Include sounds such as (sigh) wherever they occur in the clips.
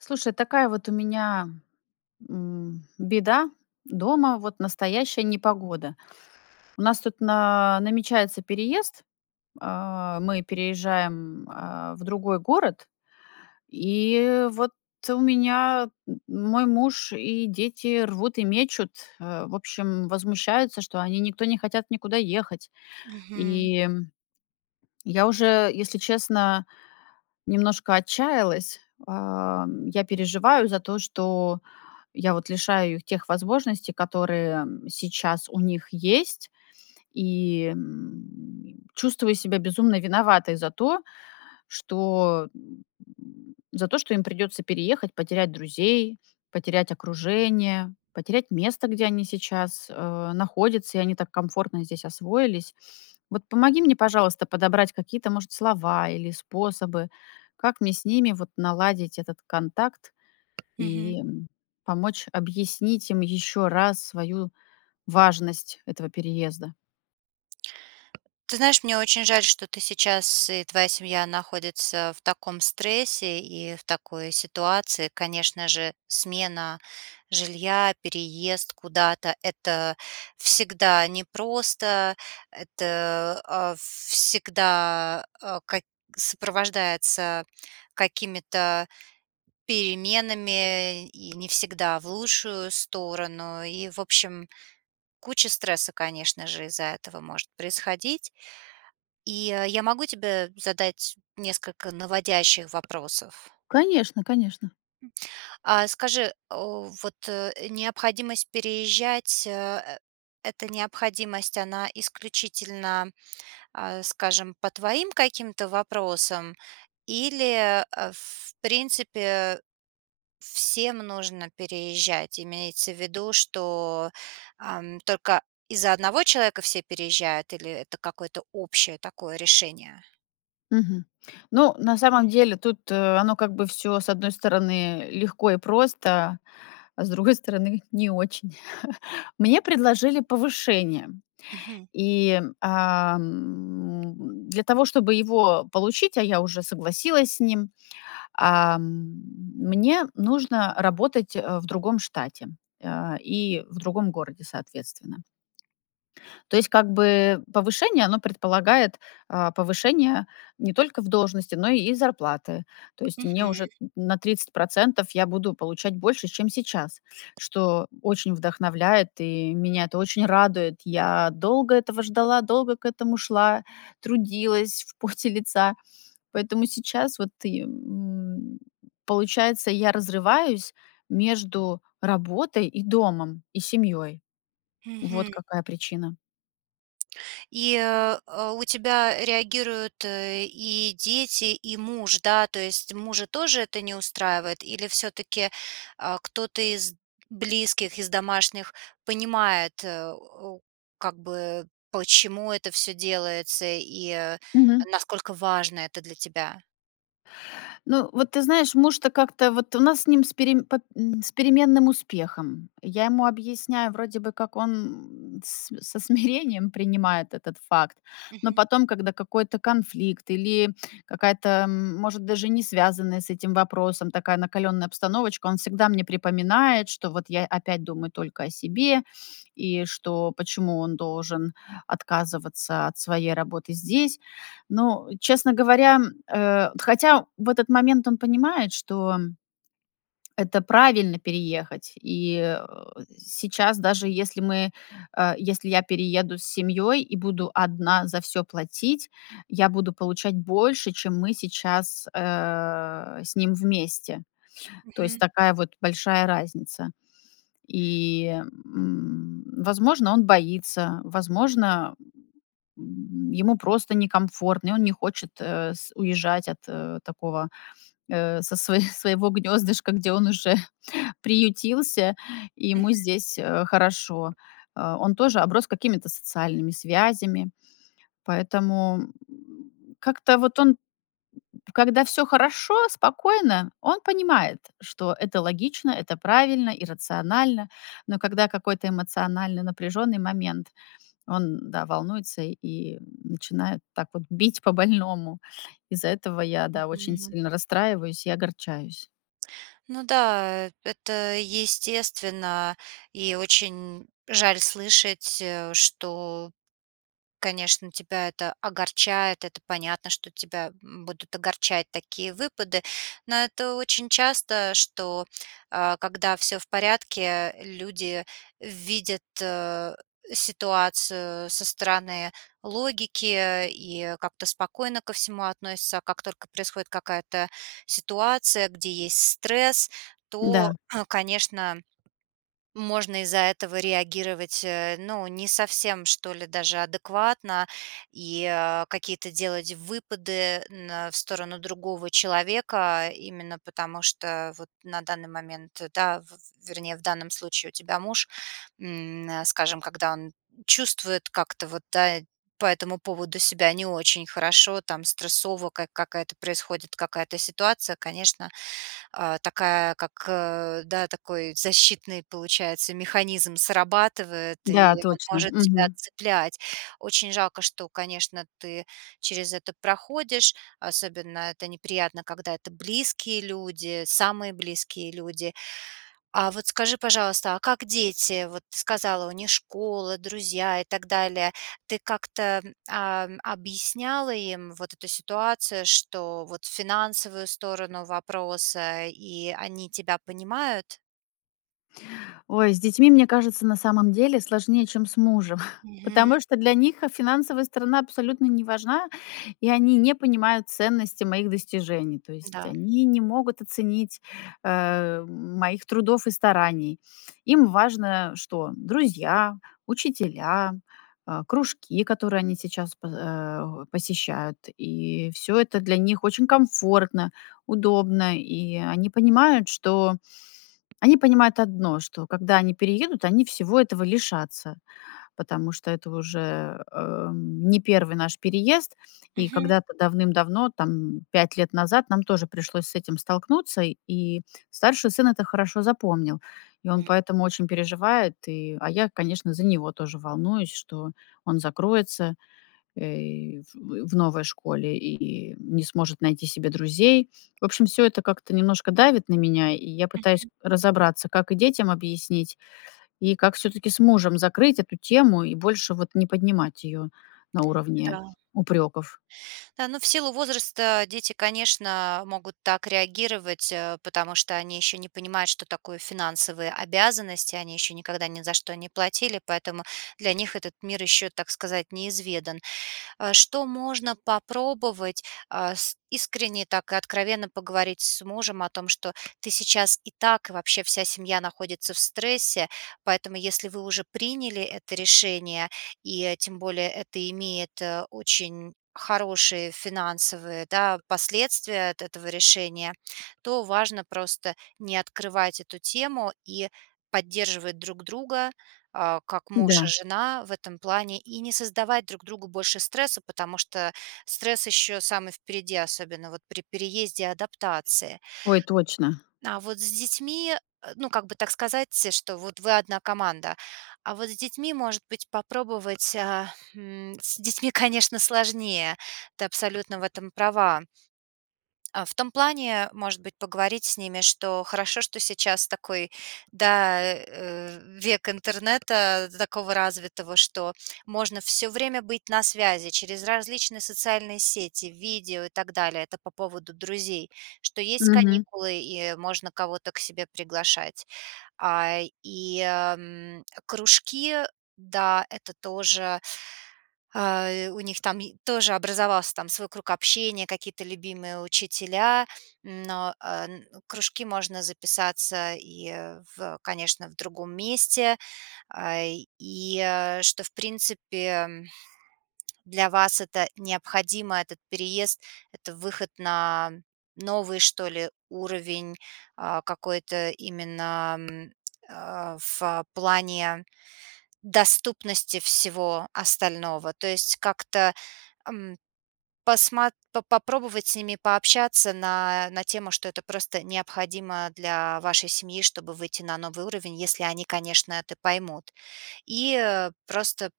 Слушай, такая вот у меня, м, беда дома, вот настоящая непогода. У нас тут на намечается переезд, а, мы переезжаем, а, в другой город, и вот у меня м мой муж и дети рвут и мечут. Э, в общем, возмущаются, что они никто не хотят никуда ехать. Мгм. И я уже, если честно, немножко отчаялась. Ам, я переживаю за то, что я вот лишаю их тех возможностей, которые сейчас у них есть, и, м, чувствую себя безумно виноватой за то, что (grunts) за то, что им придётся переехать, потерять друзей, потерять окружение, потерять место, где они сейчас, э, находятся, и они так комфортно здесь освоились. Вот помоги мне, пожалуйста, подобрать какие-то, может, слова или способы, как мне с ними, вот, наладить этот контакт? Мгм. И помочь объяснить им ещё раз свою важность этого переезда. Ты знаешь, мне очень жаль, что ты сейчас и твоя семья находится в таком стрессе и в такой ситуации. Конечно же, смена жилья, переезд куда-то- это всегда непросто, это, а, всегда, э, ка сопровождается какими-то переменами, и не всегда в лучшую сторону, и, в общем, куча стресса, конечно же, из-за этого может происходить. И я могу тебе задать несколько наводящих вопросов? Конечно, конечно. А скажи, о, вот необходимость переезжать, э, эта необходимость, она исключительно, а, скажем, по твоим каким-то вопросам? Или, э, в принципе, всем нужно переезжать? Имеется в виду, что, ам, только из-за одного человека все переезжают или это какое-то общее такое решение? Мгм, ну на самом деле тут, э, оно как бы всё, с одной стороны, легко и просто, а с другой стороны, не очень. (chuckles) Мне предложили повышение, Мгм. и, ам, для того чтобы его получить, а я уже согласилась с ним, а, мне нужно работать, э, в другом штате, э, и в другом городе, соответственно. То есть как бы повышение, оно предполагает, а, повышение не только в должности, но и и зарплаты. То есть мне Мгм. уже на 30 % я буду получать больше, чем сейчас, что очень вдохновляет, и меня это очень радует. Я долго этого ждала, долго к этому шла, трудилась в поте лица. Поэтому сейчас вот и, м, получается, я разрываюсь между работой и домом, и семьёй. Вот Мгм. какая причина. И, э, у тебя реагируют, э, и дети, и муж, да? То есть мужа тоже это не устраивает? Или всё-таки, а, кто-то из близких, из домашних понимает, э, о, как бы, почему это всё делается и, э, Мгм. насколько важно это для тебя. Ну, вот ты знаешь, муж-то как-то вот у нас с ним с перем по п м, с переменным успехом. Я ему объясняю, вроде бы как он, м, с со смирением принимает этот факт, но Мгм. потом, когда какой-то конфликт, или какая-то, м, может, даже не связанная с этим вопросом, такая накалённая обстановочка, он всегда мне припоминает, что вот я опять думаю только о себе, и что почему он должен отказываться от своей работы здесь. Но, честно говоря, м, а, хотя в этот момент он понимает, что это правильно- переехать. И, э, сейчас, даже если мы, э, если я перееду с семьёй и буду одна за всё платить, я буду получать больше, чем мы сейчас, э, с ним вместе. То есть Мгм. такая вот большая разница. И, м, возможно, он боится, возможно, м, ему просто некомфортно, и он не хочет, э, с уезжать от, э, такого, э, со сво своего гнёздышка, где он уже приютился и Мгм. ему здесь, э, хорошо. Э, он тоже оброс какими-то социальными связями, поэтому, м, как-то вот он, м, когда всё хорошо, спокойно, он понимает, что это логично, это правильно и рационально. Но когда какой-то эмоциональный напряженный момент, он, да, волнуется и, м, начинает так вот бить по больному. Из-за этого я, да, очень Мгм. сильно расстраиваюсь и огорчаюсь. Ну да, э это естественно. И очень жаль слышать, э, что, конечно, тебя это огорчает. Это понятно, что тебя, м, будут огорчать такие выпады. Но это очень часто, что, а, когда всё в порядке, люди видят, э, ситуацию со стороны логики и как-то спокойно ко всему относятся, а как только происходит какая-то ситуация, где есть стресс, Да. то, конечно, можно из-за этого реагировать, э, ну, не совсем, что ли, даже адекватно. И, а, какие-то делать выпады на в сторону другого человека именно потому, что вот на данный момент, да, в вернее, в данном случае у тебя муж, м, на скажем, когда он чувствует как-то вот, да, и по этому поводу себя не очень хорошо, там, стрессово, как какая-то происходит какая-то ситуация, конечно, а такая как, э, да, такой защитный получается механизм срабатывает, и Да, он точно. может тебя Мгм. цеплять. Очень жалко, что, конечно, ты через это проходишь. Особенно это неприятно, когда это близкие люди, самые близкие люди. А вот скажи, пожалуйста, а как дети? Вот ты сказала, у них школа, друзья и так далее. Ты как-то, а, м, объясняла им вот эту ситуацию, что вот финансовую сторону вопроса, и они тебя понимают? Ой, с детьми, мне кажется, на самом деле сложнее, чем с мужем, (chuckles) Мгм. потому что для них, э, финансовая сторона абсолютно не важна, и они не понимают ценности моих достижений. То есть Да. они не могут оценить, э, м, моих трудов и стараний. Им важно что? Друзья, учителя, а, кружки, которые они сейчас по, а, о посещают, и всё это для них очень комфортно, удобно. И они понимают, что они понимают одно: что когда они переедут, они всего этого лишатся, потому что это уже, э, м, не первый наш переезд. И Мгм. когда-то давным-давно, там, 5 лет назад, нам тоже пришлось с этим столкнуться. И старший сын это хорошо запомнил, и он М. поэтому очень переживает. И, а я, конечно, за него тоже волнуюсь, что он закроется, э, в в новой школе и не сможет найти себе друзей. В общем, всё это как-то немножко давит на меня, и я пытаюсь Мгм. разобраться, как и детям объяснить, и как всё-таки с мужем закрыть эту тему и больше вот не поднимать её на уровне Да. упрёков. Да, ну, в силу возраста дети, конечно, могут так реагировать, э, потому что они ещё не понимают, что такое финансовые обязанности, они ещё никогда ни за что не платили, поэтому для них этот мир ещё, так сказать, неизведан. А что можно попробовать? А, с искренне так и откровенно поговорить с мужем о том, что ты сейчас и так, и вообще вся семья находится в стрессе, поэтому если вы уже приняли это решение, и тем более это имеет, э, очень хорошие финансовые, да, последствия от этого решения, то важно просто не открывать эту тему и поддерживать друг друга, а, как муж и Да. жена в этом плане, и не создавать друг другу больше стресса, потому что стресс ещё самый впереди, особенно вот при переезде и адаптации. Ой, точно. А вот с детьми, э, ну, как бы так сказать, э, что вот вы одна команда. А вот с детьми, может быть, попробовать, а, м, с детьми, конечно, сложнее. Ты абсолютно в этом права. А, в том плане, может быть, поговорить с ними, что хорошо, что сейчас такой, да, э, век интернета, такого развитого, что можно всё время быть на связи через различные социальные сети, видео и так далее. Это по поводу друзей, что есть Мгм. каникулы, и можно кого-то к себе приглашать. А, и, а, м, кружки, да, это тоже, а, у них, е там тоже образовался там свой круг общения, какие-то любимые учителя. М, но, э, н кружки можно записаться и в, э, конечно, в другом месте. А, и, а, что, в принципе, м, Для вас это необходимо. Этот переезд- это выход на новый, что ли, уровень. А какой-то именно, а, в, а, плане доступности всего остального, то есть как-то, ам, посмо по попробовать с ними пообщаться на на тему, что это просто необходимо для вашей семьи, чтобы выйти на новый уровень, если они, конечно, это поймут. И, э, просто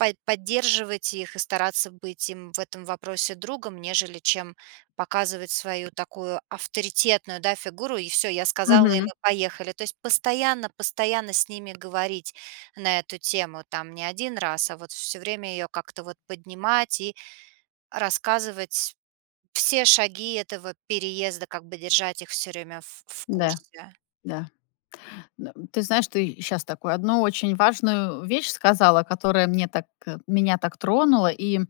по поддерживать их и стараться быть им в этом вопросе другом, нежели чем показывать свою такую авторитетную, да, фигуру и: "Всё, я сказала, и мы Мгм. поехали". То есть постоянно постоянно с ними говорить на эту тему. Там не 1 раз, а вот всё время её как-то вот поднимать и рассказывать все шаги этого переезда, как бы держать их всё время в в Да, курсе. да. Н э, ты знаешь, ты щас такую одну очень важную вещь сказала, которая мне так э, меня так тронула, и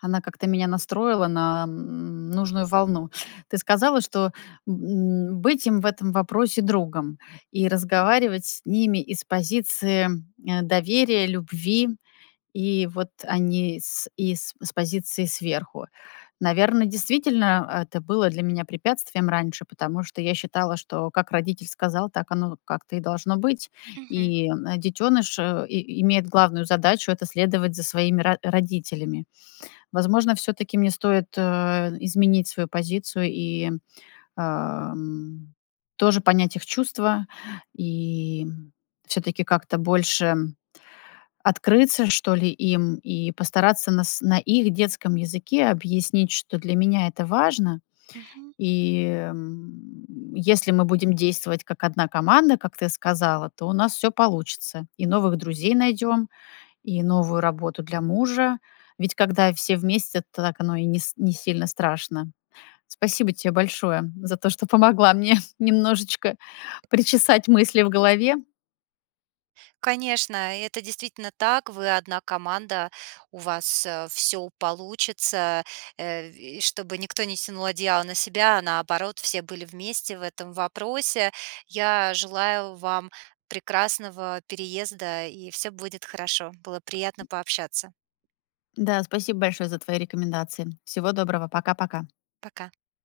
она как-то меня настроила на, м, нужную волну. Ты сказала, что б м, быть им в этом вопросе другом и разговаривать с ними из позиции, а, доверия, любви. И вот, а, не с из с позиции сверху. Наверно, действительно, это было для меня препятствием раньше, потому что я считала, что как родитель сказал, так оно как-то и должно быть. Мгм. И детёныш, э, и имеет главную задачу- это следовать за своими ро родителями. Возможно, всё-таки мне стоит, а, изменить свою позицию и, а, м, тоже понять их чувства, и, м, всё-таки как-то больше открыться, что ли, им и постараться на с на их детском языке объяснить, что для меня это важно. Мгм. И, м, если мы будем действовать как одна команда, как ты сказала, то у нас всё получится: и новых друзей найдём, и новую работу для мужа. Ведь когда все вместе, то так оно и не с не сильно страшно. Спасибо тебе большое за то, что помогла мне немножечко причесать мысли в голове. Конечно, и это действительно так: вы одна команда, у вас, э, всё получится, э, в и чтобы никто не тянул одеяло на себя, а наоборот, все были вместе в этом вопросе. Я желаю вам прекрасного переезда, и всё будет хорошо. Было приятно пообщаться. Да, спасибо большое за твои рекомендации. Всего доброго! Пока-пока! Пока!